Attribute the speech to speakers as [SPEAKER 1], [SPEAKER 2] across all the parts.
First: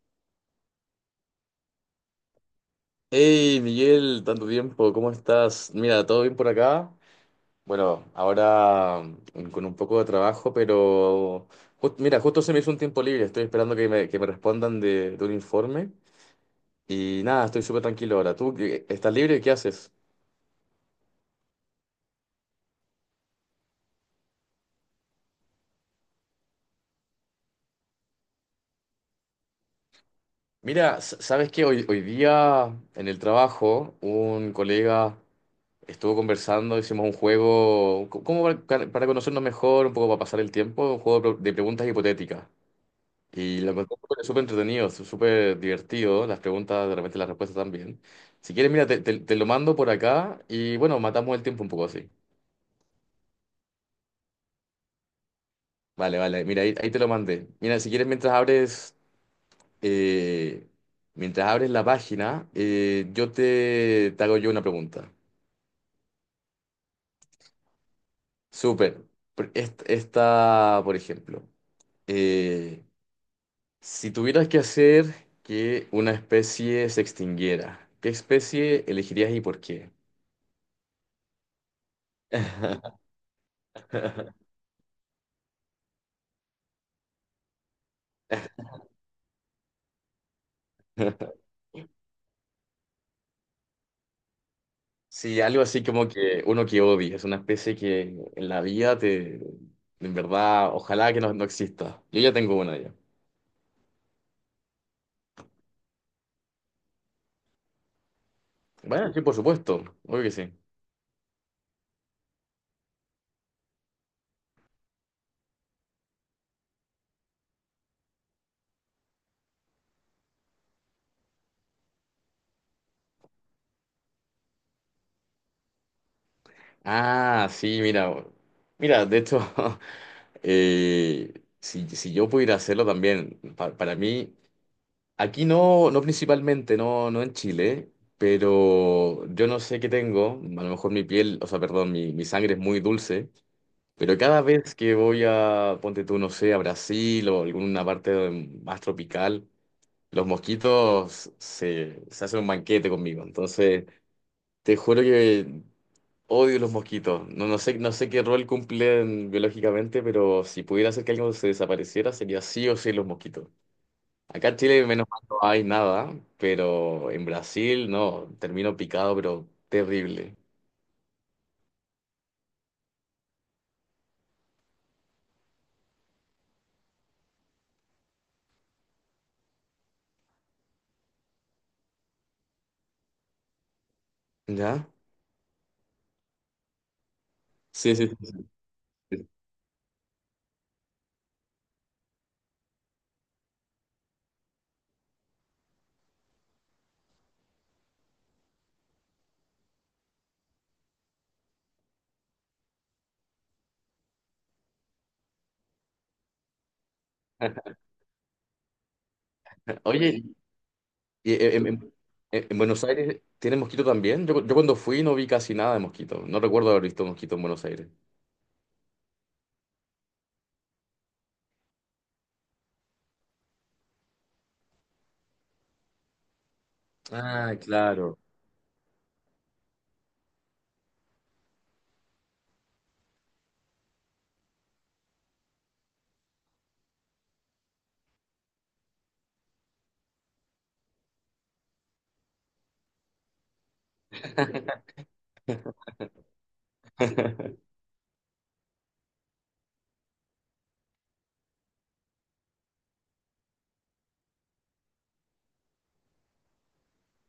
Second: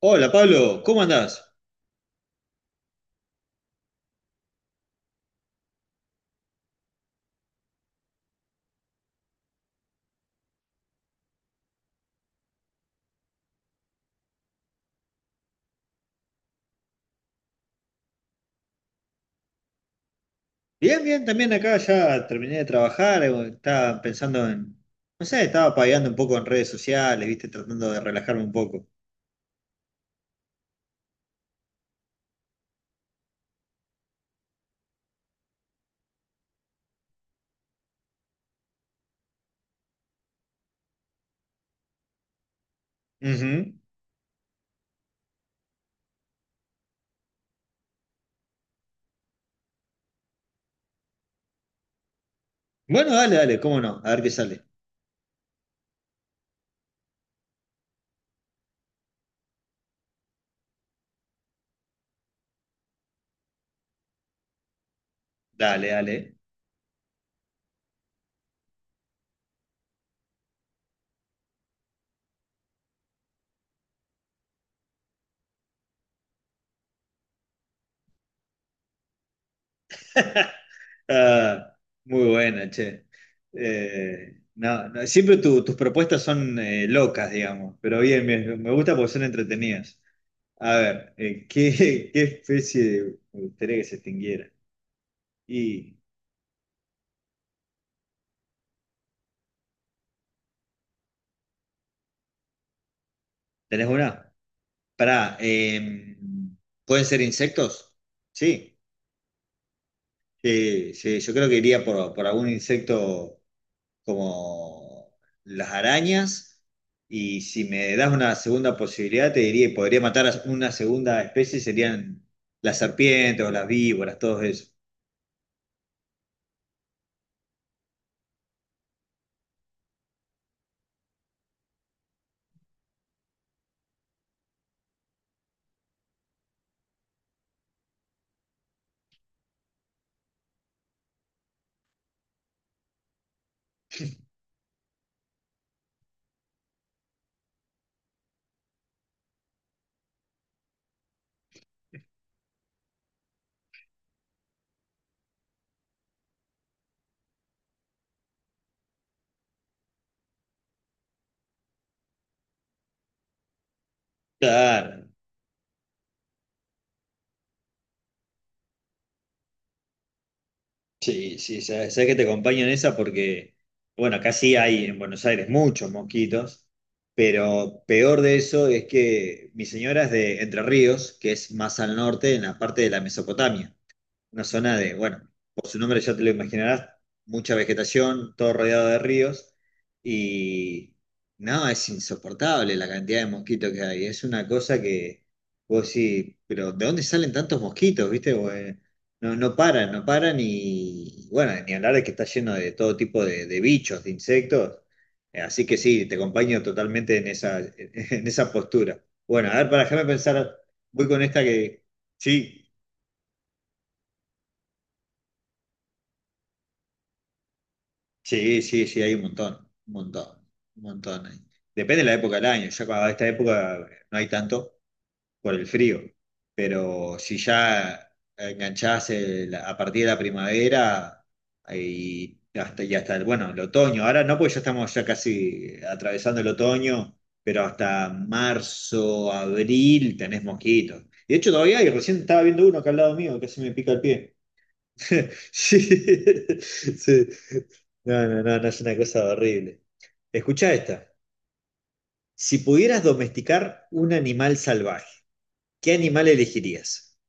[SPEAKER 1] Hola Pablo, ¿cómo andás?
[SPEAKER 2] Hey Miguel, tanto tiempo, ¿cómo estás? Mira, ¿todo bien por acá? Bueno, ahora con un poco de trabajo, pero mira, justo se me hizo un tiempo libre, estoy esperando que me respondan de un informe y nada, estoy súper tranquilo ahora. ¿Tú estás libre? ¿Qué haces?
[SPEAKER 1] Bien, bien, también acá ya terminé de trabajar, estaba pensando en, no sé, estaba pagando un poco en redes sociales, viste, tratando de relajarme un poco.
[SPEAKER 2] Mira, sabes que hoy día en el trabajo un colega estuvo conversando, hicimos un juego, como para conocernos mejor, un poco para pasar el tiempo, un juego de de preguntas hipotéticas. Y lo
[SPEAKER 1] Ujú.
[SPEAKER 2] encontré súper súper entretenido, súper divertido, las preguntas, de repente las respuestas también. Si quieres, mira, te lo mando por acá y bueno, matamos el tiempo un poco así.
[SPEAKER 1] Bueno, dale, dale, cómo no, a ver qué sale.
[SPEAKER 2] Vale, vale, mira, ahí te lo mandé. Mira, si quieres, eh, mientras abres la página, yo te hago yo una pregunta.
[SPEAKER 1] Dale, dale.
[SPEAKER 2] Súper. Esta, por ejemplo, eh, si tuvieras que hacer que una especie se extinguiera, ¿qué especie elegirías y por qué?
[SPEAKER 1] Ah, muy buena, che. No, no, siempre tus propuestas son locas, digamos, pero bien, bien, me gusta porque son entretenidas. A ver, ¿qué, qué especie me gustaría que se extinguiera?
[SPEAKER 2] Sí, algo así
[SPEAKER 1] ¿Y
[SPEAKER 2] como que uno que odia, es una especie que en la vida en verdad, ojalá que no, no exista. Yo ya tengo una ya.
[SPEAKER 1] tenés una? Pará, ¿pueden ser insectos? Sí,
[SPEAKER 2] Bueno, sí, por supuesto, obvio que sí.
[SPEAKER 1] sí, sí, yo creo que iría por algún insecto como las arañas. Y si me das una segunda posibilidad, te diría, podría matar a una segunda especie, serían las serpientes o las víboras, todo eso.
[SPEAKER 2] Ah, sí, mira, de hecho, eh, si yo pudiera hacerlo también, para mí, aquí no, no principalmente, no, no en Chile, pero yo no sé qué tengo, a lo mejor mi piel, o sea, perdón, mi sangre es muy dulce. Pero cada vez que voy ponte tú, no sé, a Brasil o alguna parte más tropical, los mosquitos se hacen un banquete conmigo. Entonces, te juro que odio los mosquitos. No, no sé qué rol cumplen biológicamente, pero si pudiera hacer que algo se desapareciera, sería sí o sí los mosquitos. Acá en Chile, menos
[SPEAKER 1] Claro.
[SPEAKER 2] mal, no hay nada, pero en Brasil, no, termino picado, pero terrible.
[SPEAKER 1] Sí, sí, sabes, que te acompaño en esa porque, bueno, acá sí hay en Buenos Aires muchos mosquitos, pero peor de eso es que mi señora es de Entre Ríos, que es más al norte, en la parte de la Mesopotamia. Una zona
[SPEAKER 2] ¿Ya?
[SPEAKER 1] de, bueno, por su nombre ya te lo imaginarás, mucha
[SPEAKER 2] Sí, sí,
[SPEAKER 1] vegetación, todo rodeado de
[SPEAKER 2] sí.
[SPEAKER 1] ríos y no, es insoportable la cantidad de mosquitos que hay. Es una cosa que vos sí, pero ¿de dónde salen tantos mosquitos? ¿Viste? Vos, no, no paran y bueno, ni hablar de que está lleno de todo tipo de bichos, de insectos. Así que sí, te acompaño totalmente en esa, en esa postura. Bueno, a ver, para dejarme
[SPEAKER 2] Oye,
[SPEAKER 1] pensar, voy con
[SPEAKER 2] Y
[SPEAKER 1] esta
[SPEAKER 2] eh, en,
[SPEAKER 1] que
[SPEAKER 2] en-
[SPEAKER 1] sí.
[SPEAKER 2] Buenos Aires tiene mosquito también. Yo cuando fui no vi casi nada de mosquito. No recuerdo haber visto mosquito en Buenos Aires.
[SPEAKER 1] Sí, sí, sí, hay un montón, un montón, un montón. Depende de la época del año. Ya cuando esta época no hay tanto por el frío, pero si
[SPEAKER 2] Ah,
[SPEAKER 1] ya
[SPEAKER 2] claro.
[SPEAKER 1] enganchás a partir de la primavera y hasta el, bueno, el otoño. Ahora no, porque ya estamos ya casi atravesando el otoño, pero hasta marzo, abril tenés mosquitos. Y de hecho, todavía hay, recién estaba viendo uno acá al lado mío, casi me pica el pie. Sí, sí. No, no, no, no es una cosa horrible. Escucha esta. Si pudieras domesticar un animal salvaje, ¿qué animal elegirías?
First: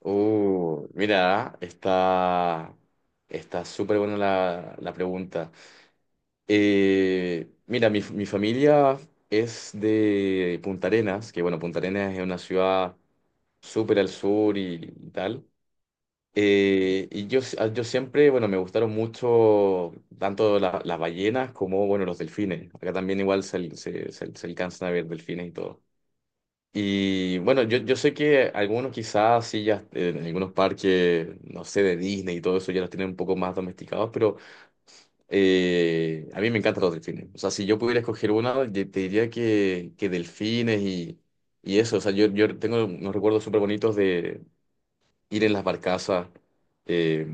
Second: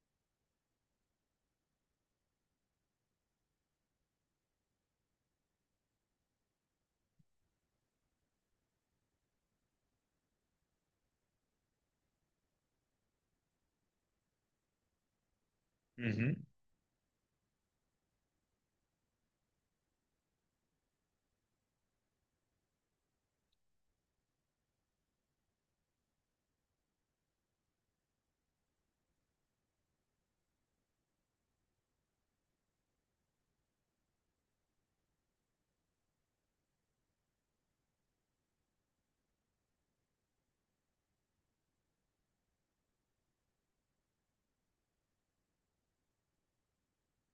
[SPEAKER 2] Mira, está súper buena la pregunta. Mira, mi familia es de Punta Arenas, que bueno, Punta Arenas es una ciudad súper al sur y tal.
[SPEAKER 1] Ujú.
[SPEAKER 2] Y yo siempre, bueno, me gustaron mucho tanto las ballenas como, bueno, los delfines. Acá también igual se, al- se alcanzan a ver delfines y todo. Y bueno, yo sé que algunos quizás sí ya en algunos parques, no sé, de Disney y todo eso ya los tienen un poco más domesticados, pero a mí me encantan los delfines. O sea, si yo pudiera escoger una, yo te diría que delfines y eso. O sea, yo tengo unos recuerdos súper bonitos ir en las barcazas, eh,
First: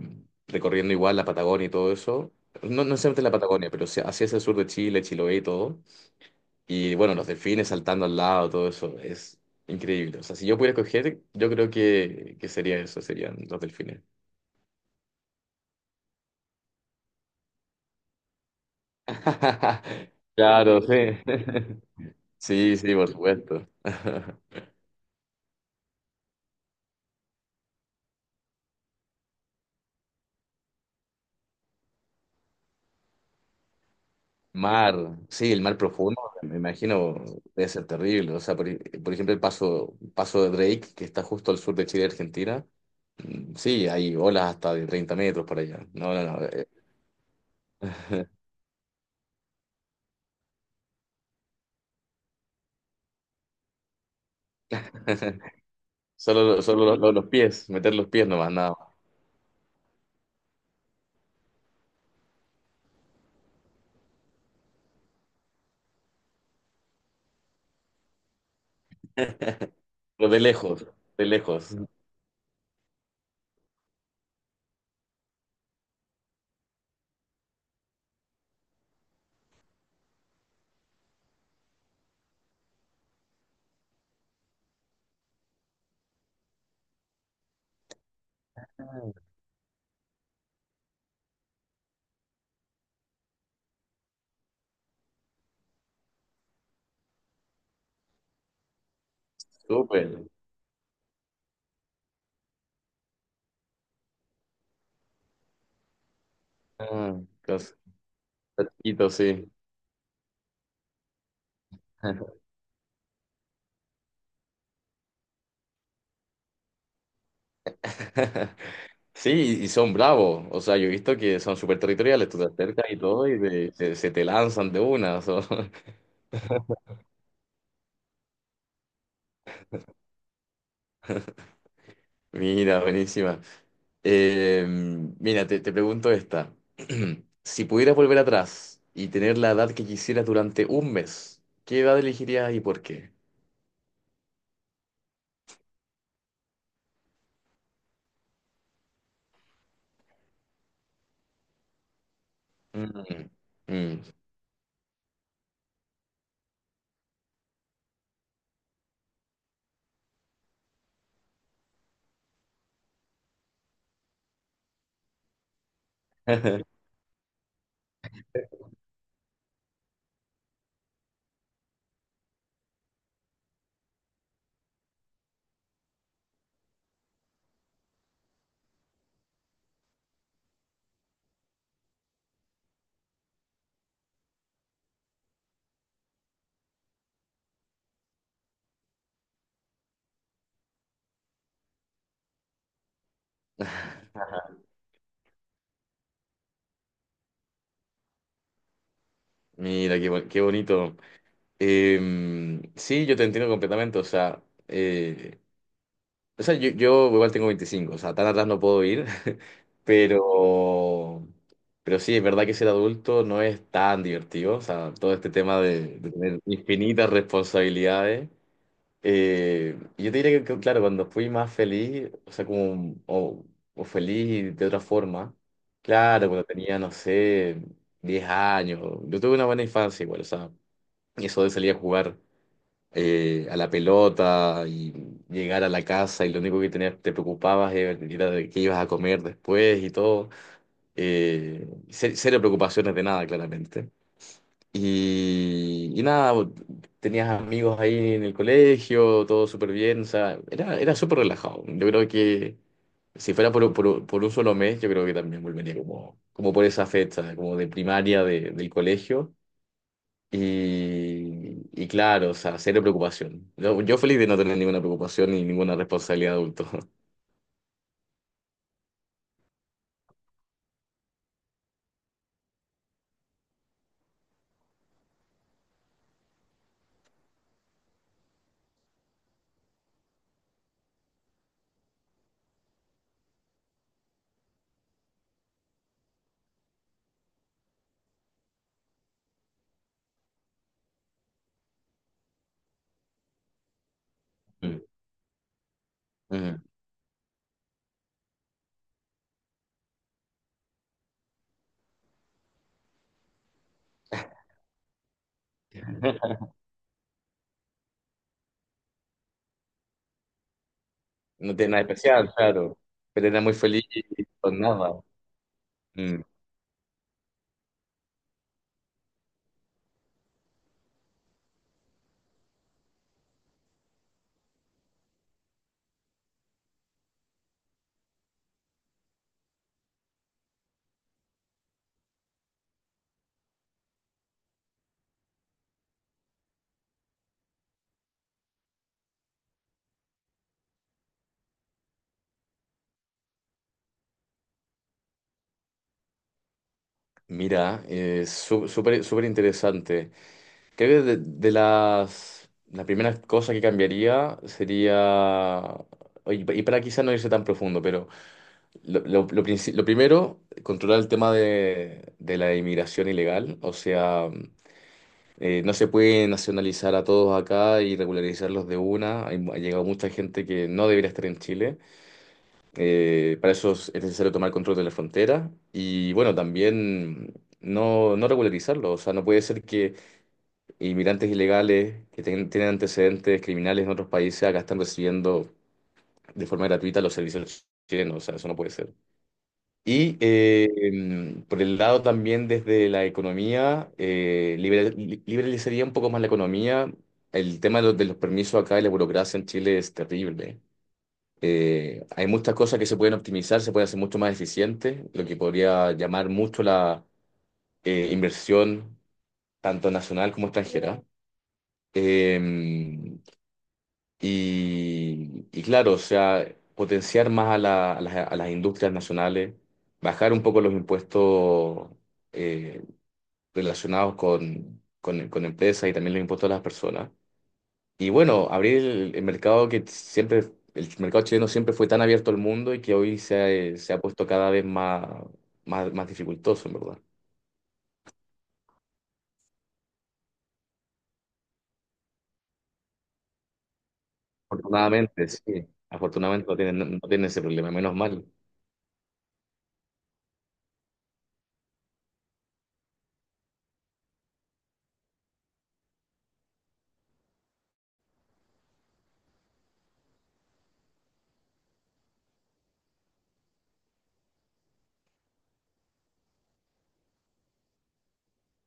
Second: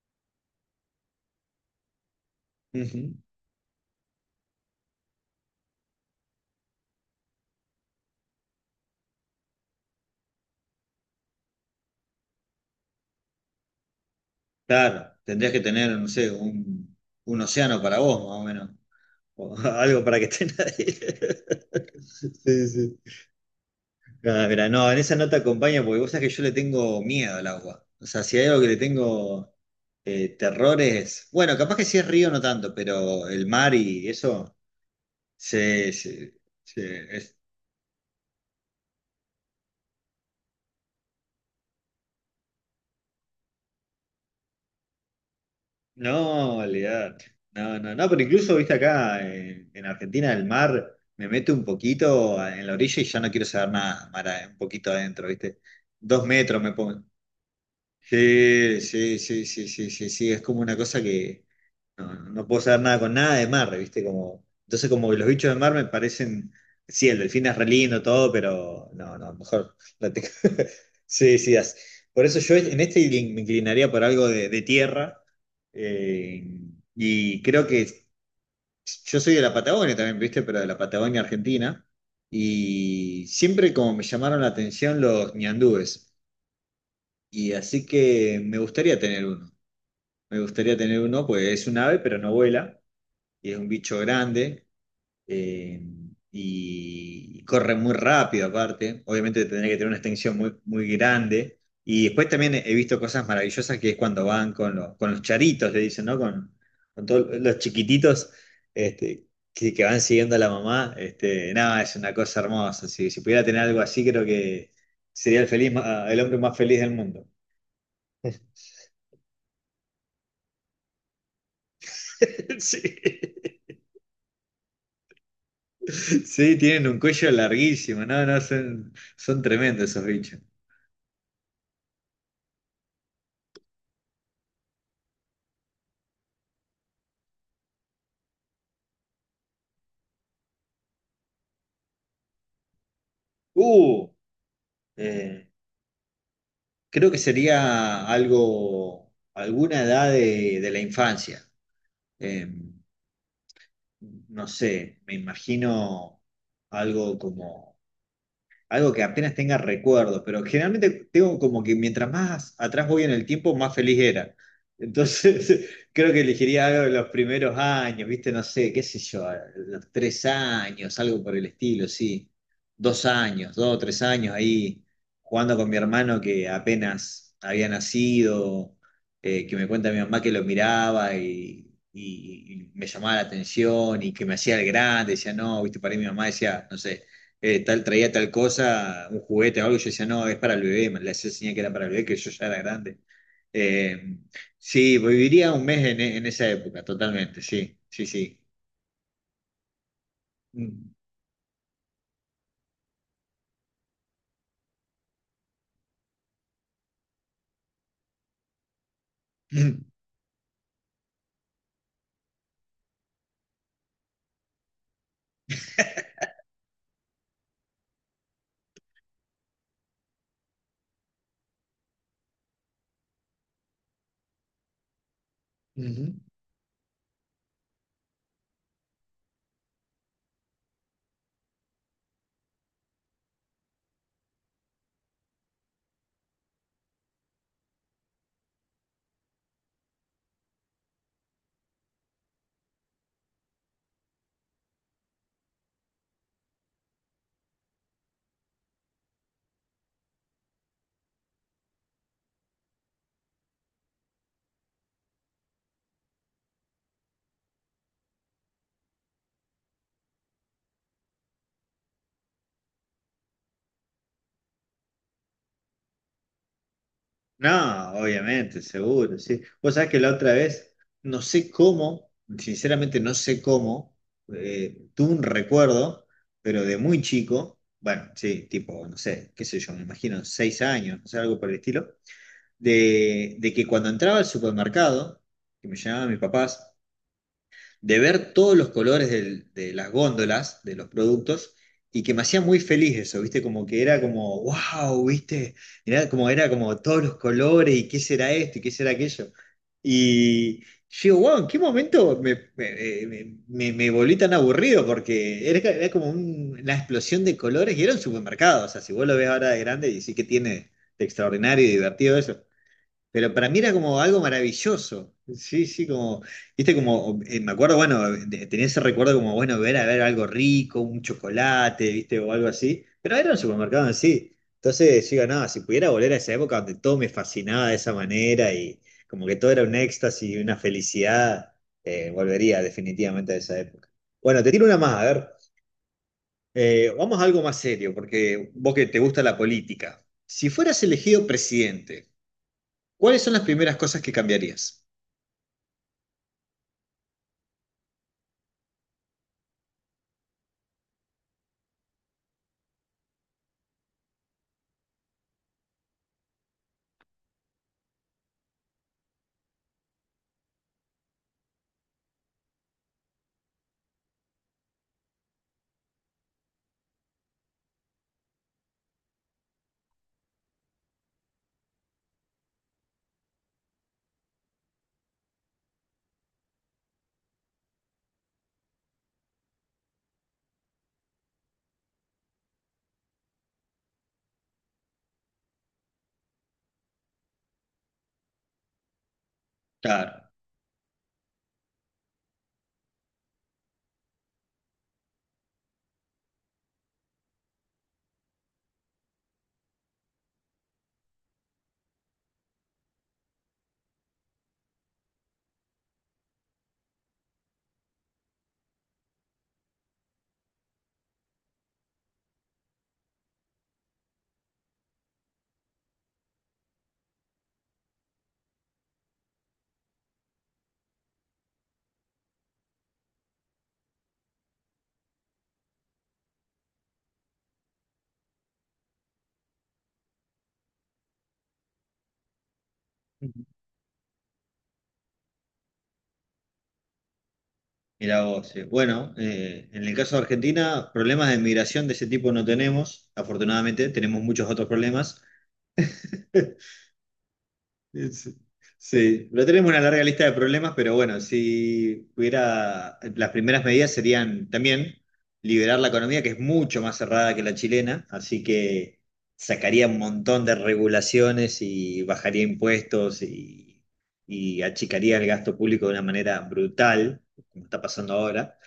[SPEAKER 2] recorriendo igual la Patagonia y todo eso. No, no
[SPEAKER 1] Ujú.
[SPEAKER 2] necesariamente la Patagonia, pero sí hacia el sur de Chile, Chiloé y todo. Y bueno, los delfines saltando al lado, todo eso es increíble. O sea, si yo pudiera escoger, yo creo que sería eso, serían los delfines.
[SPEAKER 1] Claro, tendrías que tener, no sé, un océano para vos, más o menos. O algo para que esté
[SPEAKER 2] Claro,
[SPEAKER 1] nadie.
[SPEAKER 2] sí.
[SPEAKER 1] Sí,
[SPEAKER 2] Sí, sí,
[SPEAKER 1] sí.
[SPEAKER 2] por supuesto.
[SPEAKER 1] Ah, mira, no, en esa nota acompaña porque vos sabés que yo le tengo miedo al agua. O sea, si hay algo que le tengo terror es. Bueno, capaz que si es río no tanto, pero el mar y eso.
[SPEAKER 2] Mar, sí, el mar
[SPEAKER 1] Se,
[SPEAKER 2] profundo,
[SPEAKER 1] se,
[SPEAKER 2] me imagino,
[SPEAKER 1] se- es-
[SPEAKER 2] debe ser terrible. O sea, por ejemplo, el paso de Drake, que está justo al sur de Chile y Argentina. Sí, hay olas hasta de 30 metros por allá. No, no, no.
[SPEAKER 1] no, olvidate. No, no, no, pero incluso, viste, acá en, Argentina el mar me mete un poquito en la orilla y ya no quiero saber nada, mar, un poquito adentro, viste. Dos
[SPEAKER 2] Solo,
[SPEAKER 1] metros me
[SPEAKER 2] solo los,
[SPEAKER 1] pongo.
[SPEAKER 2] los- los pies, meter los pies nomás, nada
[SPEAKER 1] Sí,
[SPEAKER 2] más.
[SPEAKER 1] sí, sí, sí, sí, sí, sí, es como una cosa que. No, no puedo saber nada con nada de mar, ¿viste? Como, entonces como que los bichos de mar me parecen, sí, el delfín es re lindo todo, pero no, no, mejor la
[SPEAKER 2] Pero de lejos, de
[SPEAKER 1] Sí, sí,
[SPEAKER 2] lejos.
[SPEAKER 1] por eso yo en este me inclinaría por algo de, tierra eh, y creo que yo soy de la Patagonia también, ¿viste? Pero de la Patagonia Argentina y siempre como me llamaron la atención los ñandúes y así que me gustaría tener uno. Me gustaría tener uno, pues es un ave, pero no vuela y es un bicho grande eh, y corre muy rápido aparte. Obviamente tendría que tener una
[SPEAKER 2] Súper.
[SPEAKER 1] extensión muy, muy grande. Y después también he visto cosas maravillosas que es cuando van con, con los charitos, le dicen, ¿no? Con
[SPEAKER 2] Ah,
[SPEAKER 1] todos los
[SPEAKER 2] cos-
[SPEAKER 1] chiquititos
[SPEAKER 2] cerquito,
[SPEAKER 1] este,
[SPEAKER 2] sí.
[SPEAKER 1] que van siguiendo a la mamá. Este, nada, es una cosa hermosa. Si pudiera tener algo así, creo que sería el hombre más feliz del mundo.
[SPEAKER 2] Sí, y son bravos. O sea, yo he visto que son súper territoriales. Tú te acercas y
[SPEAKER 1] Sí.
[SPEAKER 2] todo y se te lanzan de una.
[SPEAKER 1] Sí, tienen un cuello larguísimo, no, no, son tremendos esos bichos.
[SPEAKER 2] Mira, buenísima. Eh, mira, te pregunto esta. Si pudieras volver atrás y tener la edad que quisieras durante un mes, ¿qué edad elegirías y por qué?
[SPEAKER 1] Uh, eh, creo que sería algo, alguna edad de la infancia. Eh,
[SPEAKER 2] Mm, mm.
[SPEAKER 1] no sé, me imagino algo como algo que apenas tenga recuerdos, pero generalmente tengo como que mientras más atrás voy en el tiempo, más feliz era. Entonces, creo que elegiría algo de los primeros años, ¿viste? No sé, qué sé yo, los 3 años, algo por el estilo, sí. 2 años, 2 o 3 años ahí jugando con mi hermano que apenas había nacido, que me cuenta mi mamá que lo miraba y me llamaba la atención y que me hacía el grande, decía, no, ¿viste? Para mí mi mamá decía, no sé tal, traía tal cosa, un juguete o algo, y yo decía, no, es para el bebé, me la hacía señal que era para el bebé, que yo ya era grande. Eh, sí, viviría un mes en esa época, totalmente, sí, sí, sí.
[SPEAKER 2] Mira, qué
[SPEAKER 1] Mm.
[SPEAKER 2] bonito. Sí, yo te entiendo completamente. Eh, o sea yo igual tengo 25, o sea, tan atrás no puedo ir, pero, pero sí, es verdad que ser adulto no es tan divertido. O sea, todo este tema de tener infinitas responsabilidades. Yo te diría que, claro, cuando fui más feliz, o sea, como, o feliz de otra forma,
[SPEAKER 1] Ujú.
[SPEAKER 2] claro, cuando tenía, no sé, 10 años, yo tuve una buena infancia igual, o sea, y eso de salir a jugar a la pelota y llegar a la casa y lo único que tenías, te preocupabas era de qué ibas a comer después y todo, cero preocupaciones de nada, claramente. Y nada, tenías amigos ahí en el colegio, todo súper bien, o sea, era súper relajado. Yo creo que si fuera por un solo mes, yo creo que también volvería como, por esa fecha, como de primaria del colegio. Y claro, o sea, cero preocupación. Yo feliz de no tener ninguna preocupación ni ninguna responsabilidad de adulto.
[SPEAKER 1] No, obviamente, seguro, sí. Vos sabés que la otra vez, no sé cómo, sinceramente no sé cómo, tuve un recuerdo, pero de muy chico, bueno, sí, tipo, no sé, qué sé yo, me imagino 6 años, no sé, algo por el estilo, de, que cuando entraba al supermercado, que me llamaban mis papás, de ver todos los colores de las góndolas, de los productos, y que me hacía muy feliz eso, ¿viste? Como que era como, wow, ¿viste?
[SPEAKER 2] Mm.
[SPEAKER 1] Era
[SPEAKER 2] Ujú.
[SPEAKER 1] como todos los colores, y qué será esto, y qué será aquello. Y yo digo, wow, ¿en qué momento me volví tan aburrido? Porque era como una explosión de colores y era un supermercado. O sea, si vos lo ves ahora de grande, y sí que tiene de
[SPEAKER 2] No
[SPEAKER 1] extraordinario y
[SPEAKER 2] tiene nada
[SPEAKER 1] divertido
[SPEAKER 2] especial,
[SPEAKER 1] eso.
[SPEAKER 2] claro, pero
[SPEAKER 1] Pero
[SPEAKER 2] era
[SPEAKER 1] para
[SPEAKER 2] muy
[SPEAKER 1] mí era
[SPEAKER 2] feliz
[SPEAKER 1] como algo
[SPEAKER 2] con nada.
[SPEAKER 1] maravilloso. Sí, sí, como, viste, como, me acuerdo, bueno, tenía ese recuerdo como, bueno, ver a ver algo rico, un chocolate, viste, o algo así. Pero era un supermercado en sí. Entonces, yo digo, no, si pudiera volver a esa época donde todo me fascinaba de esa manera y como que todo era un éxtasis y una felicidad, volvería definitivamente a esa época. Bueno, te tiro una más, a ver. Vamos a algo más serio, porque vos que te gusta la política. Si fueras elegido presidente, ¿cuáles son las primeras cosas que cambiarías?
[SPEAKER 2] Mira, es súper súper interesante. Creo que de las la primera cosa que cambiaría sería, oye, y para quizá no irse tan profundo, pero lo primero, controlar el tema de la inmigración ilegal. O sea, no se puede nacionalizar a todos acá y regularizarlos de una. Hay ha llegado mucha gente que no debería estar en Chile. Para eso es necesario tomar control de la frontera y bueno, también no, no regularizarlo. O sea, no puede ser que inmigrantes ilegales que tienen antecedentes criminales en otros países acá están recibiendo de forma gratuita los servicios chilenos. O sea, eso no puede ser. Y
[SPEAKER 1] Claro.
[SPEAKER 2] por el lado también desde la economía, liberalizaría un poco más la economía. El tema de los permisos acá y la burocracia en Chile es terrible. Hay muchas cosas que se pueden optimizar, se puede hacer mucho más eficiente, lo que podría llamar mucho la inversión, tanto nacional como extranjera. Eh, y claro, o sea, potenciar más a las industrias nacionales, bajar un poco los impuestos eh, relacionados con empresas y también los impuestos a las personas. Y bueno, abrir el mercado que siempre, el mercado chileno siempre fue tan abierto al mundo y que hoy se
[SPEAKER 1] Ujú.
[SPEAKER 2] ha, eh, se ha puesto cada vez más, dificultoso, en verdad.
[SPEAKER 1] Mira vos. Bueno, en el caso de Argentina, problemas de migración de ese tipo no tenemos. Afortunadamente, tenemos muchos otros problemas.
[SPEAKER 2] Afortunadamente, sí. Afortunadamente no tienen, no tienen ese problema, menos mal,
[SPEAKER 1] Es- Sí, pero tenemos una larga lista de problemas, pero bueno, si hubiera, las primeras medidas serían también liberar la economía, que es mucho más cerrada que la chilena, así que sacaría un montón de regulaciones y bajaría impuestos y achicaría el gasto público de una manera brutal, como está pasando ahora.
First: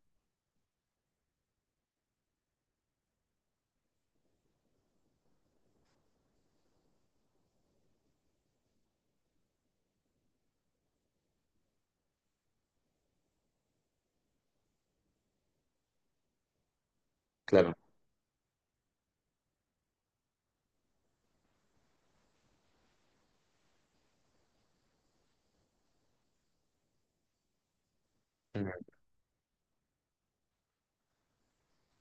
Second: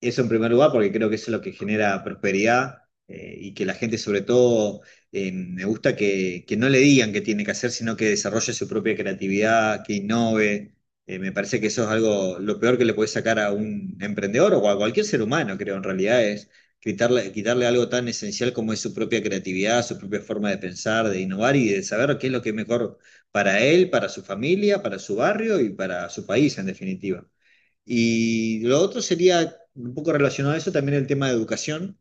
[SPEAKER 1] Eso en primer lugar, porque creo que eso es lo que genera prosperidad y que la gente sobre todo me gusta que, no le digan qué tiene que hacer, sino que desarrolle su propia creatividad, que innove. Me parece que eso es algo, lo peor que le puede sacar a un emprendedor o a cualquier ser humano, creo, en realidad es quitarle, quitarle
[SPEAKER 2] claro.
[SPEAKER 1] algo tan esencial como es su propia creatividad, su propia forma de pensar, de innovar y de saber qué es lo que es mejor para él, para su familia, para su barrio y para su país, en definitiva. Y
[SPEAKER 2] Mm,
[SPEAKER 1] lo otro sería un poco relacionado a eso también el tema de educación.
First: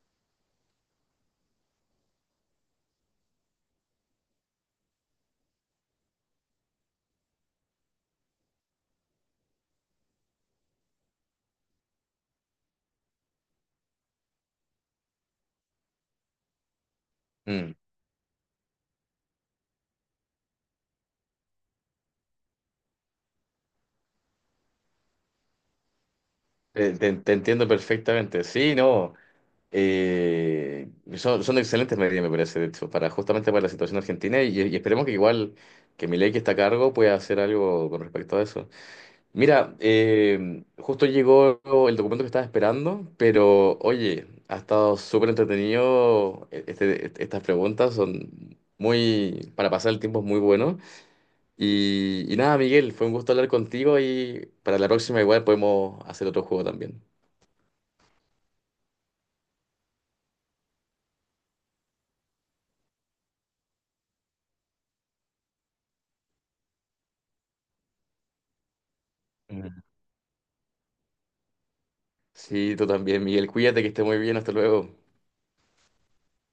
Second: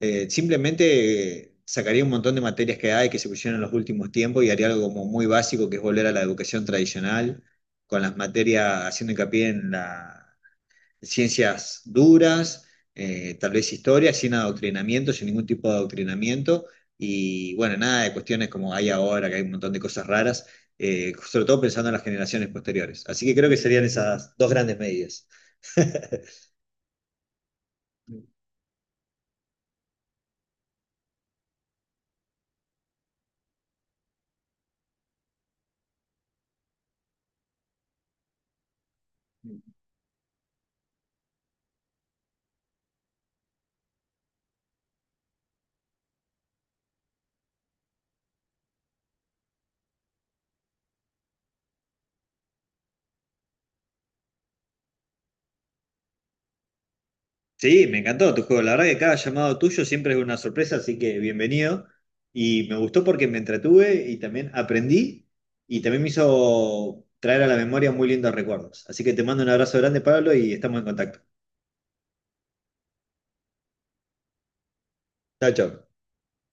[SPEAKER 1] Simplemente sacaría un montón de materias que hay que se pusieron en los últimos tiempos y haría algo como muy básico que es volver a la educación tradicional, con las materias haciendo hincapié en las ciencias duras, tal vez historia, sin adoctrinamiento, sin ningún tipo de adoctrinamiento. Y
[SPEAKER 2] mm.
[SPEAKER 1] bueno, nada de cuestiones como hay ahora, que hay un montón de cosas raras, sobre todo pensando en las generaciones posteriores. Así que creo que serían esas dos grandes medidas.
[SPEAKER 2] Te entiendo perfectamente. Sí, no. eh, son excelentes medidas, me parece, de hecho, para justamente para la situación argentina y esperemos que igual que Milei que está a cargo pueda hacer algo con respecto a eso. Mira, justo llegó el documento que estaba esperando, pero oye, ha estado súper entretenido. Estas preguntas son muy, para pasar el tiempo es muy bueno. Y nada, Miguel, fue un gusto hablar contigo y para la próxima igual podemos hacer otro juego también.
[SPEAKER 1] Sí, me encantó tu juego. La verdad que cada llamado tuyo siempre es una sorpresa, así que bienvenido. Y me gustó porque me entretuve y también aprendí y también me hizo traer a la memoria muy lindos recuerdos. Así que te mando un abrazo
[SPEAKER 2] Mm.
[SPEAKER 1] grande, Pablo, y estamos en contacto.
[SPEAKER 2] Sí, tú también, Miguel, cuídate que esté muy bien, hasta luego.
[SPEAKER 1] Chao, chao.